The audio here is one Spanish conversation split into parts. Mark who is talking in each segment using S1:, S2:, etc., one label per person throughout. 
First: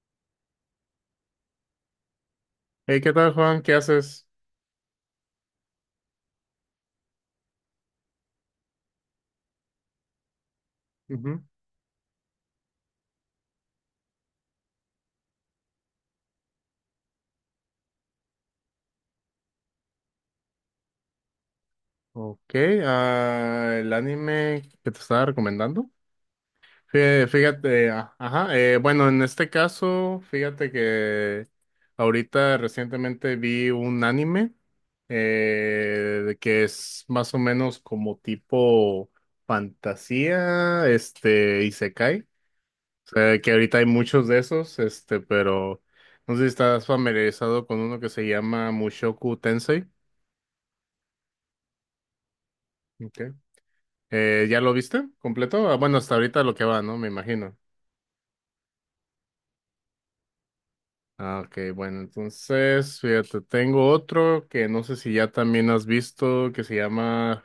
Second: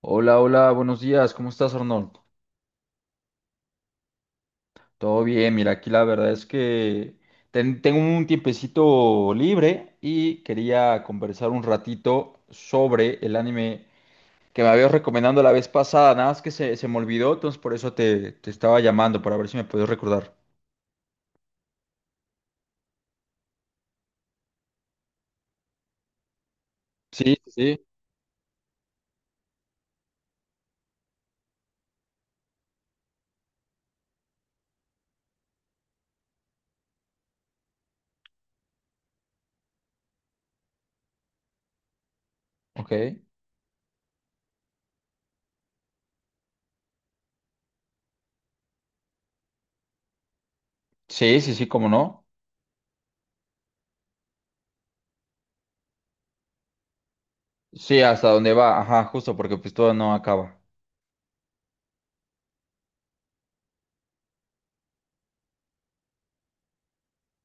S1: Hola, hola, buenos días, ¿cómo estás, Arnold?
S2: Hey, ¿qué tal, Juan? ¿Qué haces?
S1: Todo bien, mira, aquí la verdad es que tengo un tiempecito libre y quería
S2: Ujú.
S1: conversar un ratito sobre el anime que me habías recomendado la vez pasada, nada más que se me olvidó, entonces por eso te estaba llamando, para ver si me podías recordar.
S2: Ok, ah, el anime que te estaba recomendando. Fí-
S1: Sí, sí, sí.
S2: Fíjate, ah, ajá, bueno, en este caso, fíjate que ahorita recientemente vi un anime de que es más o menos como tipo fantasía, este, isekai.
S1: Ok.
S2: O sea, que ahorita hay muchos de esos, este, pero no sé si estás familiarizado con uno que se llama Mushoku Tensei.
S1: Sí, sí, sí, cómo no.
S2: Ok. ¿Ya lo viste completo? Ah, bueno, hasta ahorita lo que va, ¿no? Me imagino.
S1: Sí, hasta dónde va, ajá, justo, porque pues todo no acaba.
S2: Ah, ok, bueno, entonces, fíjate, tengo otro que no sé si ya también has visto, que se llama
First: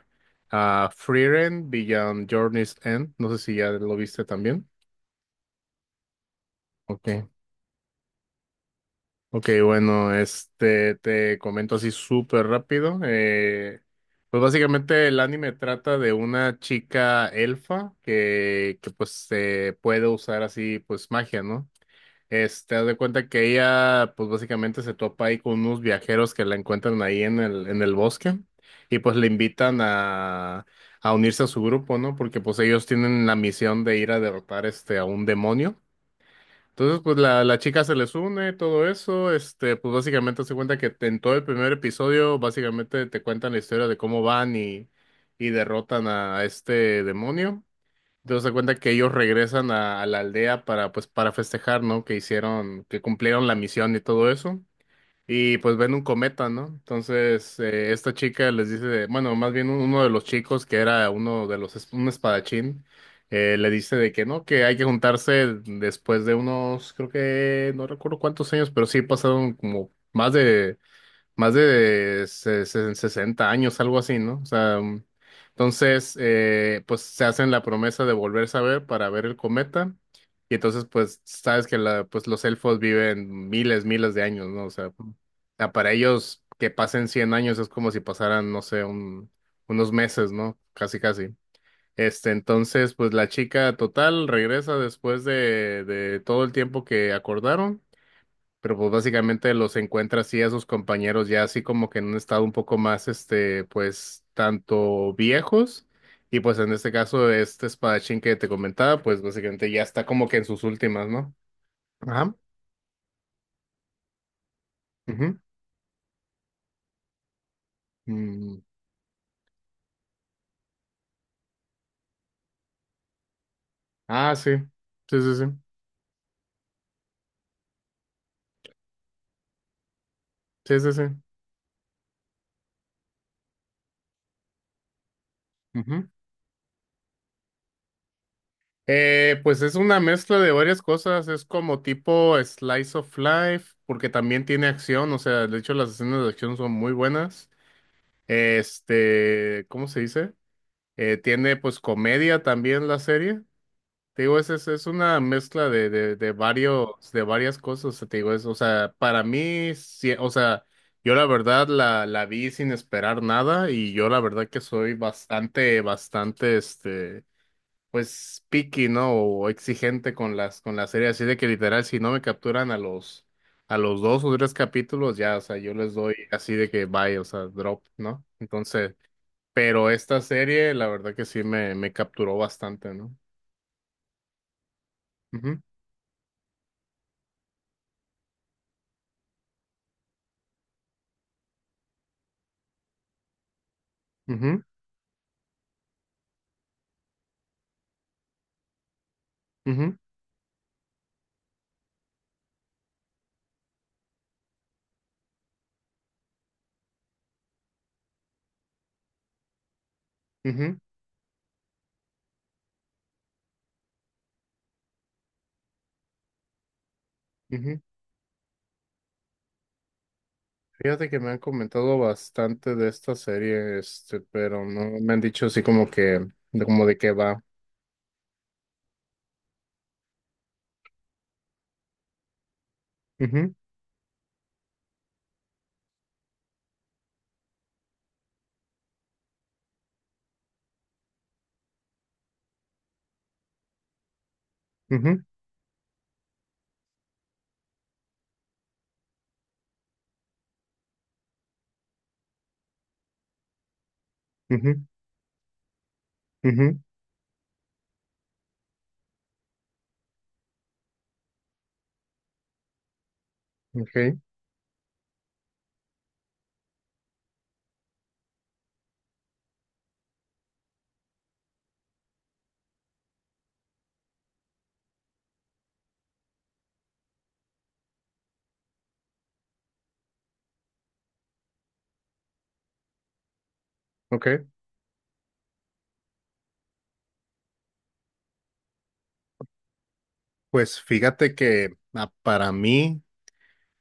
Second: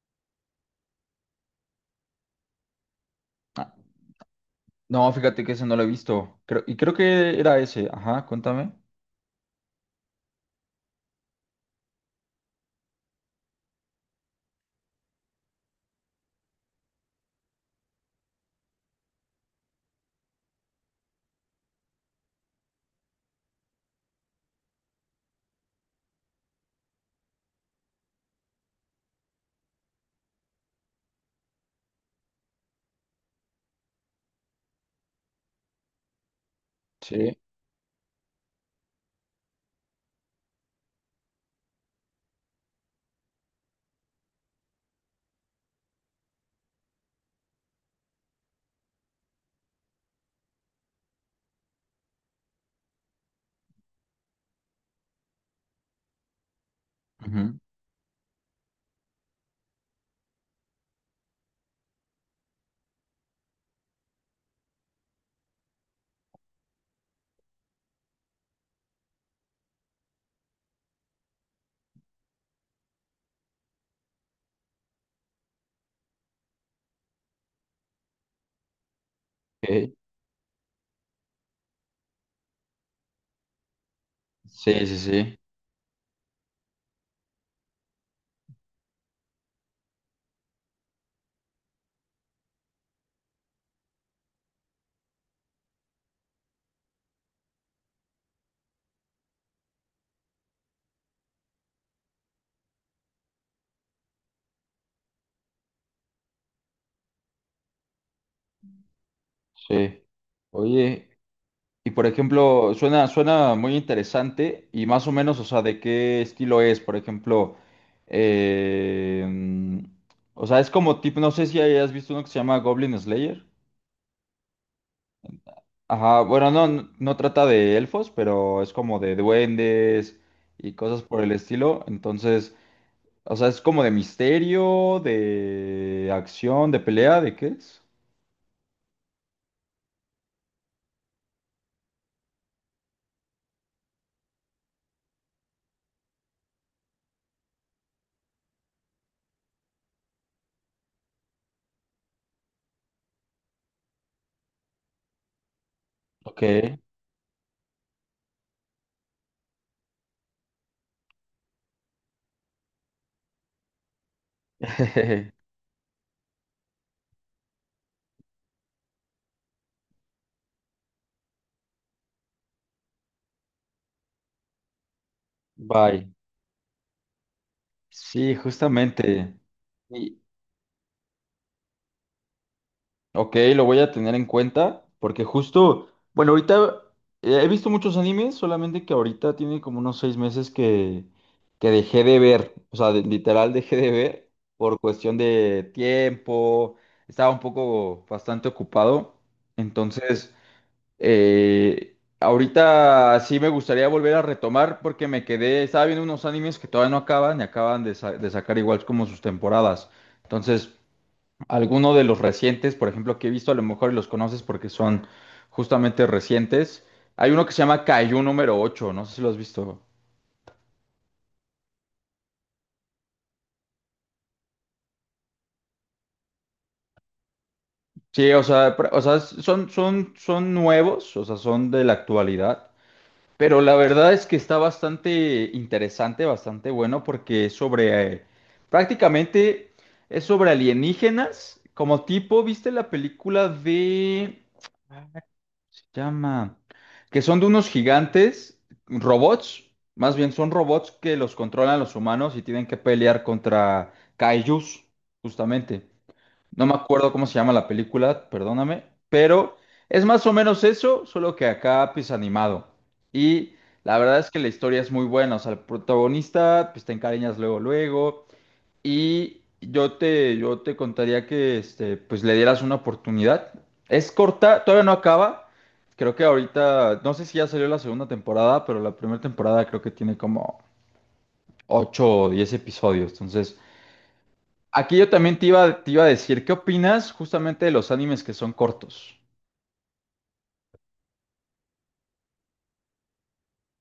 S2: ah, Frieren Beyond Journey's End. No sé si
S1: Ah,
S2: ya lo viste también.
S1: no, fíjate que ese no lo he visto, creo, y creo
S2: Ok,
S1: que era ese, ajá, cuéntame.
S2: ok, bueno, este, te comento así súper rápido. Pues básicamente el anime trata de una chica elfa que pues puede usar así pues magia, ¿no? Este, haz de cuenta que ella, pues básicamente se topa ahí con unos viajeros que la encuentran ahí en el bosque y pues le invitan a unirse a su grupo, ¿no? Porque pues ellos tienen la misión de ir a derrotar este, a un demonio. Entonces, pues
S1: Sí.
S2: la chica se les une, todo eso, este, pues básicamente se cuenta que en todo el primer episodio, básicamente te cuentan la historia de cómo y derrotan a este demonio. Te das cuenta que ellos regresan a la aldea para, pues, para festejar, ¿no? Que hicieron, que cumplieron la misión y todo eso. Y pues ven un cometa, ¿no? Entonces, esta chica les dice, bueno, más bien uno de los chicos que era uno de los, un espadachín, le dice de que no, que hay que juntarse después de unos, creo que, no recuerdo cuántos años, pero sí pasaron como más de 60 años, algo así, ¿no? O sea, entonces, pues se hacen la promesa de volverse a ver para ver el
S1: Ok.
S2: cometa. Y entonces, pues, sabes que la, pues, los elfos viven miles, miles de años, ¿no? O
S1: Sí,
S2: sea,
S1: sí,
S2: o
S1: sí,
S2: sea, para ellos que pasen 100 años es como si pasaran, no sé, unos meses, ¿no? Casi, casi. Este, entonces, pues la chica total regresa después de todo el tiempo que acordaron. Pero pues básicamente los encuentra así a sus compañeros ya así como que en un estado un poco más, este, pues tanto viejos y pues en este caso este espadachín que te comentaba, pues básicamente ya
S1: sí.
S2: está como que en sus últimas,
S1: Oye,
S2: ¿no?
S1: y por
S2: Ajá.
S1: ejemplo, suena muy interesante y más o
S2: Ujú.
S1: menos, o sea, ¿de qué estilo es? Por ejemplo,
S2: Mm.
S1: eh, mm, o sea, es como tipo, no sé si hayas visto uno que se llama Goblin Slayer.
S2: Ah, sí. Sí, sí, sí.
S1: Ajá, bueno, no, no trata de elfos, pero es como de duendes y
S2: Sí, sí,
S1: cosas
S2: sí.
S1: por el estilo. Entonces, o sea, es como de misterio,
S2: Ujú.
S1: de acción, de pelea, ¿de qué es?
S2: Pues es una mezcla de varias cosas, es como tipo slice of life, porque también tiene acción, o sea, de hecho las escenas de acción son muy buenas. Este, ¿cómo se dice? Tiene pues comedia también la serie. Te digo, es una mezcla de
S1: Ok.
S2: varios, de varias cosas, te digo, es, o sea, para mí, sí, o sea, yo la verdad la vi sin esperar nada y yo la verdad que soy bastante, este, pues, picky, ¿no? O exigente con las, con la serie, así de que literal, si no me capturan a a los dos o tres capítulos, ya, o sea, yo les
S1: Bye.
S2: doy así de que bye, o sea, drop, ¿no?
S1: Sí,
S2: Entonces...
S1: justamente.
S2: Pero esta
S1: Y
S2: serie, la verdad que sí me capturó bastante, ¿no?
S1: ok, lo voy a tener en cuenta porque
S2: Ujú,
S1: justo, bueno, ahorita he visto muchos animes, solamente que ahorita tiene como unos 6 meses que dejé de ver, o sea, literal dejé de ver
S2: ujú,
S1: por cuestión de tiempo, estaba un poco bastante ocupado,
S2: ujú,
S1: entonces, ahorita sí me gustaría volver a retomar porque me quedé, estaba viendo unos animes que todavía no acaban y acaban de, de sacar igual como sus temporadas, entonces.
S2: ujú,
S1: Alguno de los recientes, por ejemplo, que he visto, a lo mejor los conoces porque son justamente recientes. Hay uno que se
S2: ujú.
S1: llama Kaiju número 8, no sé si lo has visto.
S2: Fíjate que me han comentado bastante de esta serie, este, pero no me han dicho así como que, de como de qué va.
S1: Sí, o sea, o sea, son nuevos, o sea, son de la actualidad.
S2: Ujú,
S1: Pero la verdad es que está bastante interesante, bastante bueno, porque es sobre, prácticamente es sobre alienígenas, como tipo, ¿viste la película de…
S2: ujú,
S1: Se llama. Que son de unos gigantes, robots. Más bien son robots que los controlan los humanos y tienen que pelear contra kaijus, justamente. No me
S2: ujú,
S1: acuerdo cómo se llama la película, perdóname. Pero es más o menos eso, solo que acá pues animado. Y
S2: ujú.
S1: la
S2: Ok,
S1: verdad es que la historia es muy buena. O sea, el protagonista pues te encariñas luego, luego. Y yo te contaría que este, pues le dieras una oportunidad. Es corta, todavía no acaba. Creo que ahorita, no sé si ya salió la segunda temporada, pero la primera temporada creo que tiene como 8 o 10 episodios. Entonces,
S2: ok.
S1: aquí yo también te iba a decir, ¿qué opinas justamente de los animes que son cortos?
S2: Pues fíjate que ah, para mí,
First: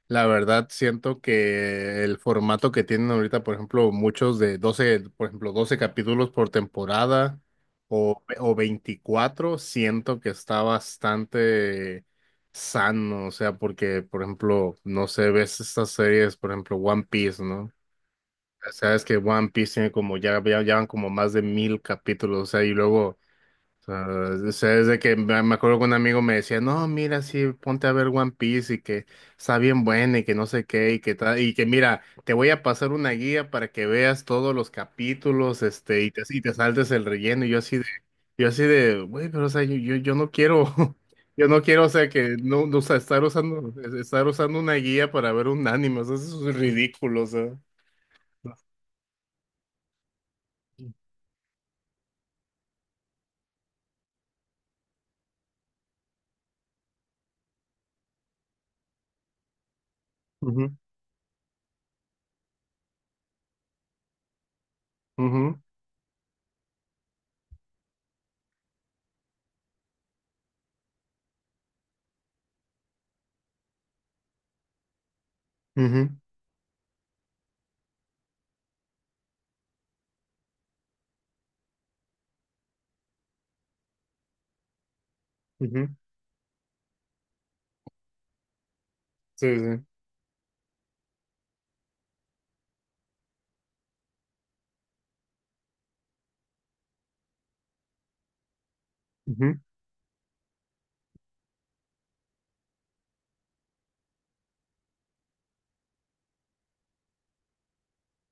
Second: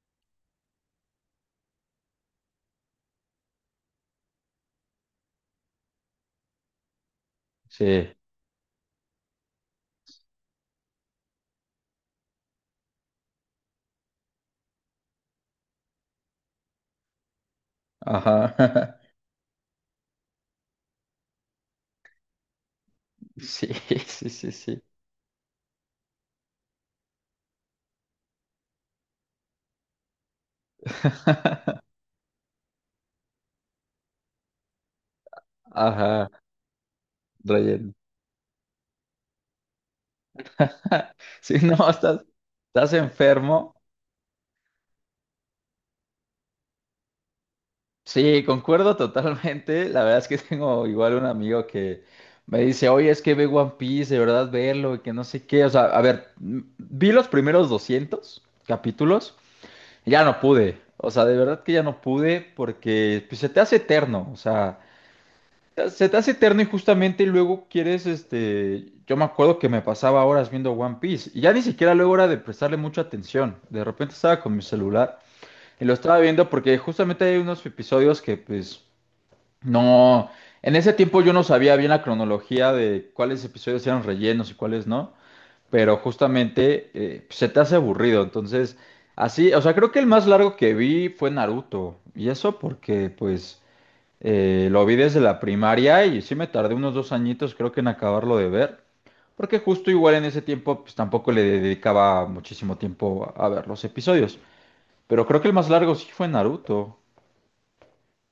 S2: la verdad, siento que el formato que tienen ahorita, por ejemplo, muchos de 12 por ejemplo, 12 capítulos por temporada
S1: Sí,
S2: o 24 siento que está bastante sano, o sea, porque, por ejemplo, no sé, ves estas series, por ejemplo, One Piece, ¿no?
S1: ajá.
S2: Sabes que One Piece tiene como, ya van como más de 1000 capítulos, o sea, y luego
S1: Sí,
S2: sea,
S1: sí, sí,
S2: o sea,
S1: sí.
S2: es de que me acuerdo que un amigo me decía, no, mira, sí, ponte a ver One Piece y que está bien buena y que no sé qué y que tal, y que mira, te voy a pasar una guía para que veas todos los capítulos, este,
S1: Ajá,
S2: y te saltes el relleno. Y
S1: relleno.
S2: yo así de, güey, pero o sea, yo no quiero, yo
S1: Sí,
S2: no quiero, o
S1: no,
S2: sea,
S1: estás,
S2: que no, o
S1: estás
S2: sea,
S1: enfermo.
S2: estar usando una guía para ver un anime, o sea, eso es ridículo, o sea.
S1: Sí, concuerdo totalmente. La verdad es que tengo igual un amigo que me dice, oye, es que ve One Piece, de verdad verlo, y que no sé qué. O sea, a ver, vi los primeros 200 capítulos, y ya no
S2: Ujú,
S1: pude. O sea, de verdad que ya no pude porque pues, se te hace eterno. O sea,
S2: ujú,
S1: se te hace eterno y justamente luego quieres, este, yo me acuerdo que me pasaba horas viendo One Piece y ya ni siquiera luego era de prestarle mucha atención. De repente estaba con mi celular y lo
S2: ujú,
S1: estaba viendo porque justamente hay unos episodios que pues… No, en ese tiempo yo no sabía bien la cronología de cuáles episodios eran rellenos y cuáles no,
S2: ujú.
S1: pero justamente pues, se te hace aburrido, entonces
S2: Sí,
S1: así, o sea, creo que el más largo que vi fue Naruto, y eso porque pues lo vi desde la primaria y sí me tardé unos 2 añitos creo que en acabarlo de ver,
S2: sí.
S1: porque justo igual en ese tiempo pues tampoco le dedicaba muchísimo tiempo a ver los episodios, pero creo que el más largo sí fue Naruto,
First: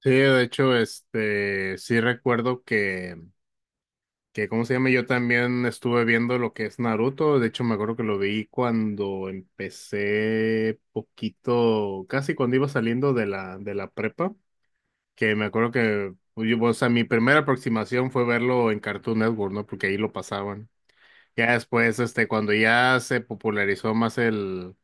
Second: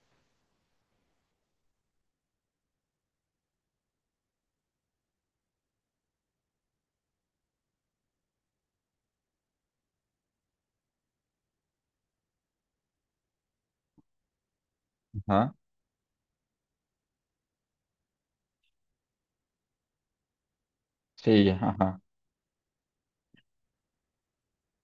S2: Sí, de hecho, este, sí recuerdo que, ¿cómo se llama? Yo también estuve viendo lo que es Naruto. De hecho, me acuerdo que lo vi cuando empecé poquito, casi cuando iba saliendo de de la prepa, que me
S1: ajá,
S2: acuerdo que, pues, o sea, mi primera aproximación fue verlo en Cartoon Network, ¿no? Porque ahí lo pasaban.
S1: sí,
S2: Ya después,
S1: ajá,
S2: este, cuando ya se popularizó más el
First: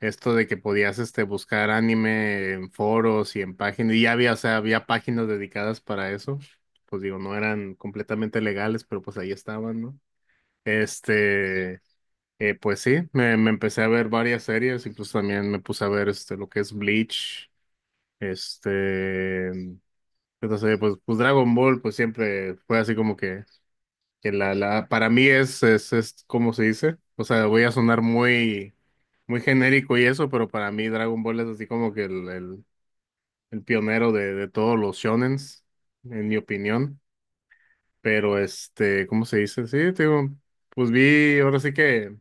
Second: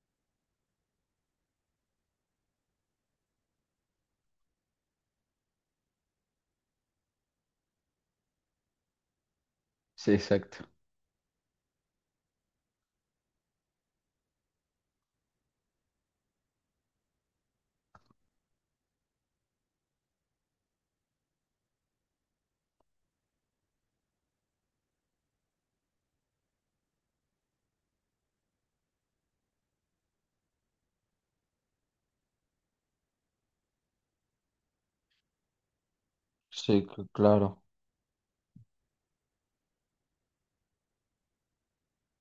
S2: esto de que podías este buscar anime en foros y en páginas, y ya había, o sea, había páginas dedicadas para eso. Pues digo, no eran completamente legales, pero pues ahí estaban, ¿no?
S1: sí, exacto.
S2: Este, pues sí, me empecé a ver varias series, incluso también me puse a ver este lo que es Bleach, este, entonces, pues Dragon Ball, pues siempre fue así como que para mí es, ¿cómo se dice? O sea, voy a sonar muy genérico y eso, pero para mí Dragon Ball es así como que el pionero de todos los shonens, en mi
S1: Sí,
S2: opinión.
S1: claro.
S2: Pero este, ¿cómo se dice? Sí, te digo, pues vi, ahora sí que.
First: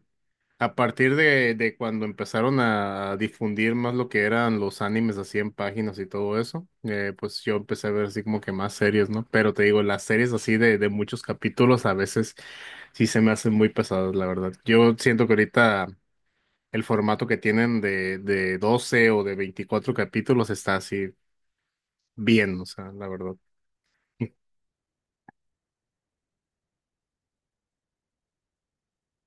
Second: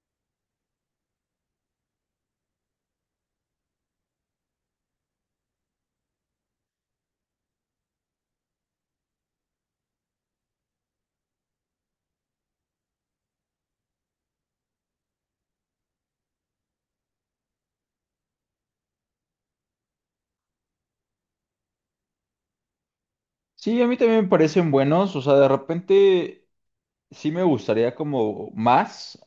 S2: A partir de cuando empezaron a difundir más lo que eran los animes así en páginas y todo eso, pues yo empecé a ver así como que más series, ¿no? Pero te digo, las series así de muchos capítulos a veces sí se me hacen muy pesadas, la verdad. Yo siento que ahorita el formato que tienen de 12 o de 24 capítulos está así bien, o sea, la verdad.
S1: Sí, a mí también me parecen buenos, o sea, de repente sí me gustaría como más,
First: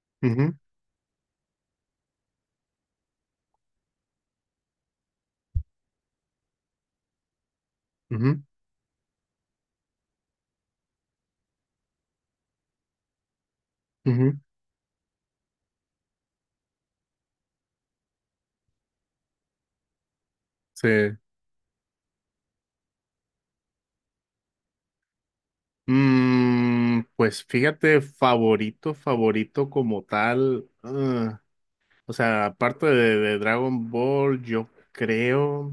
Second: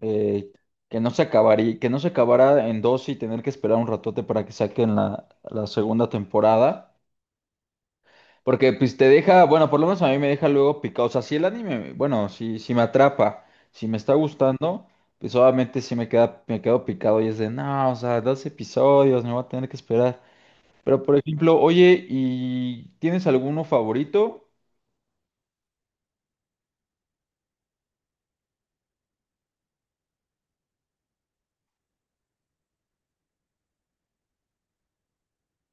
S1: eh,
S2: Ujú,
S1: que no se acabaría, que no se acabara en dos y tener que esperar un ratote para que saquen la, la segunda temporada,
S2: ujú,
S1: porque pues te deja, bueno, por lo menos a mí me deja luego picado, o sea, si el anime, bueno, si, si me atrapa, si me está
S2: ujú.
S1: gustando, pues obviamente sí me queda, me quedo picado y es de, no, o sea, 2 episodios, me voy a tener que esperar.
S2: Sí.
S1: Pero, por ejemplo, oye, ¿y tienes alguno favorito?
S2: Mm, pues fíjate, favorito, favorito como tal. Ah, o sea, aparte de Dragon Ball, yo creo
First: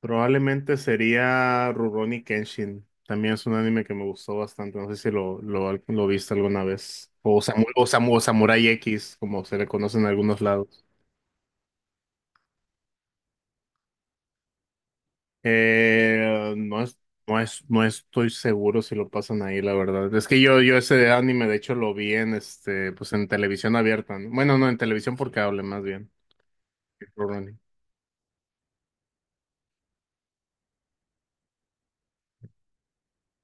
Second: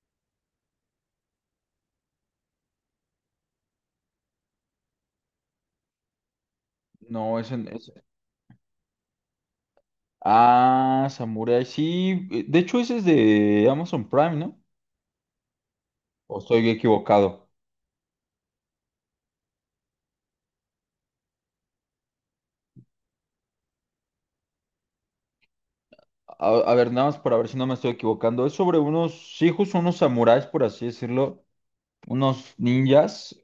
S2: probablemente sería Rurouni Kenshin. También es un anime que me gustó bastante. No sé si lo viste alguna vez.
S1: No,
S2: O,
S1: es
S2: Samu-
S1: en…
S2: o, Samu- o Samurai X, como se le conoce en algunos lados.
S1: Ah, Samurai, sí. De hecho, ese es de Amazon Prime, ¿no? ¿O
S2: Eh,
S1: estoy
S2: no es, no
S1: equivocado?
S2: es, no estoy seguro si lo pasan ahí, la verdad. Es que yo ese anime, de hecho, lo vi en este, pues en televisión abierta, ¿no? Bueno, no, en televisión por cable, más bien.
S1: A ver,
S2: Que
S1: nada más
S2: por
S1: para ver si
S2: running.
S1: no me estoy equivocando. Es sobre unos hijos, unos samuráis, por así decirlo. Unos ninjas.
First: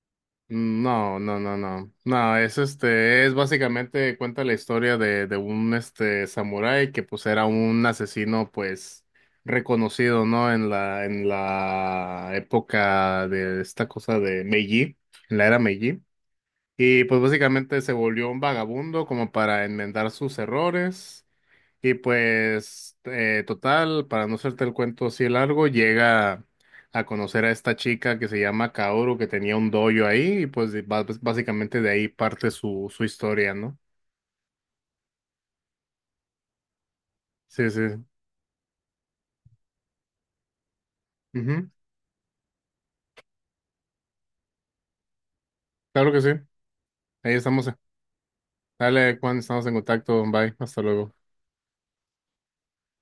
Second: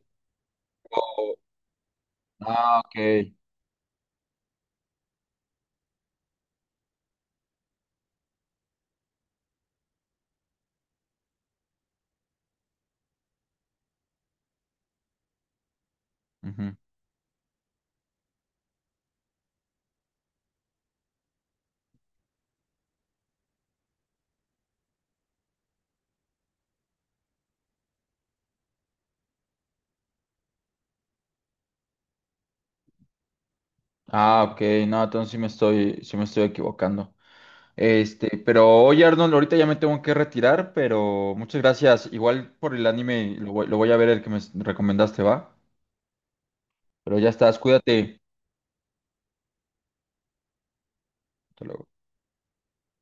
S2: Mm, no, no, no, no. No, es
S1: Ah, ok.
S2: este, es básicamente cuenta la historia de un este samurái que pues era un asesino, pues, reconocido, ¿no? En en la época de esta cosa de Meiji, en la era Meiji.
S1: Ujú.
S2: Y pues básicamente se volvió un vagabundo como para enmendar sus errores. Y pues total, para no hacerte el cuento así de largo, llega a conocer a esta chica que se llama Kaoru, que tenía un dojo ahí, y pues básicamente de ahí parte su historia, ¿no?
S1: Ah, ok. No, entonces sí me estoy equivocando.
S2: Sí, sí.
S1: Este, pero oye, Arnold, ahorita ya me tengo que retirar, pero muchas
S2: Ujú.
S1: gracias. Igual por el anime, lo voy a ver el que me recomendaste, ¿va?
S2: Claro que sí.
S1: Pero ya
S2: Ahí
S1: estás,
S2: estamos.
S1: cuídate.
S2: Dale, Juan, estamos en contacto. Bye. Hasta luego.
S1: Hasta luego.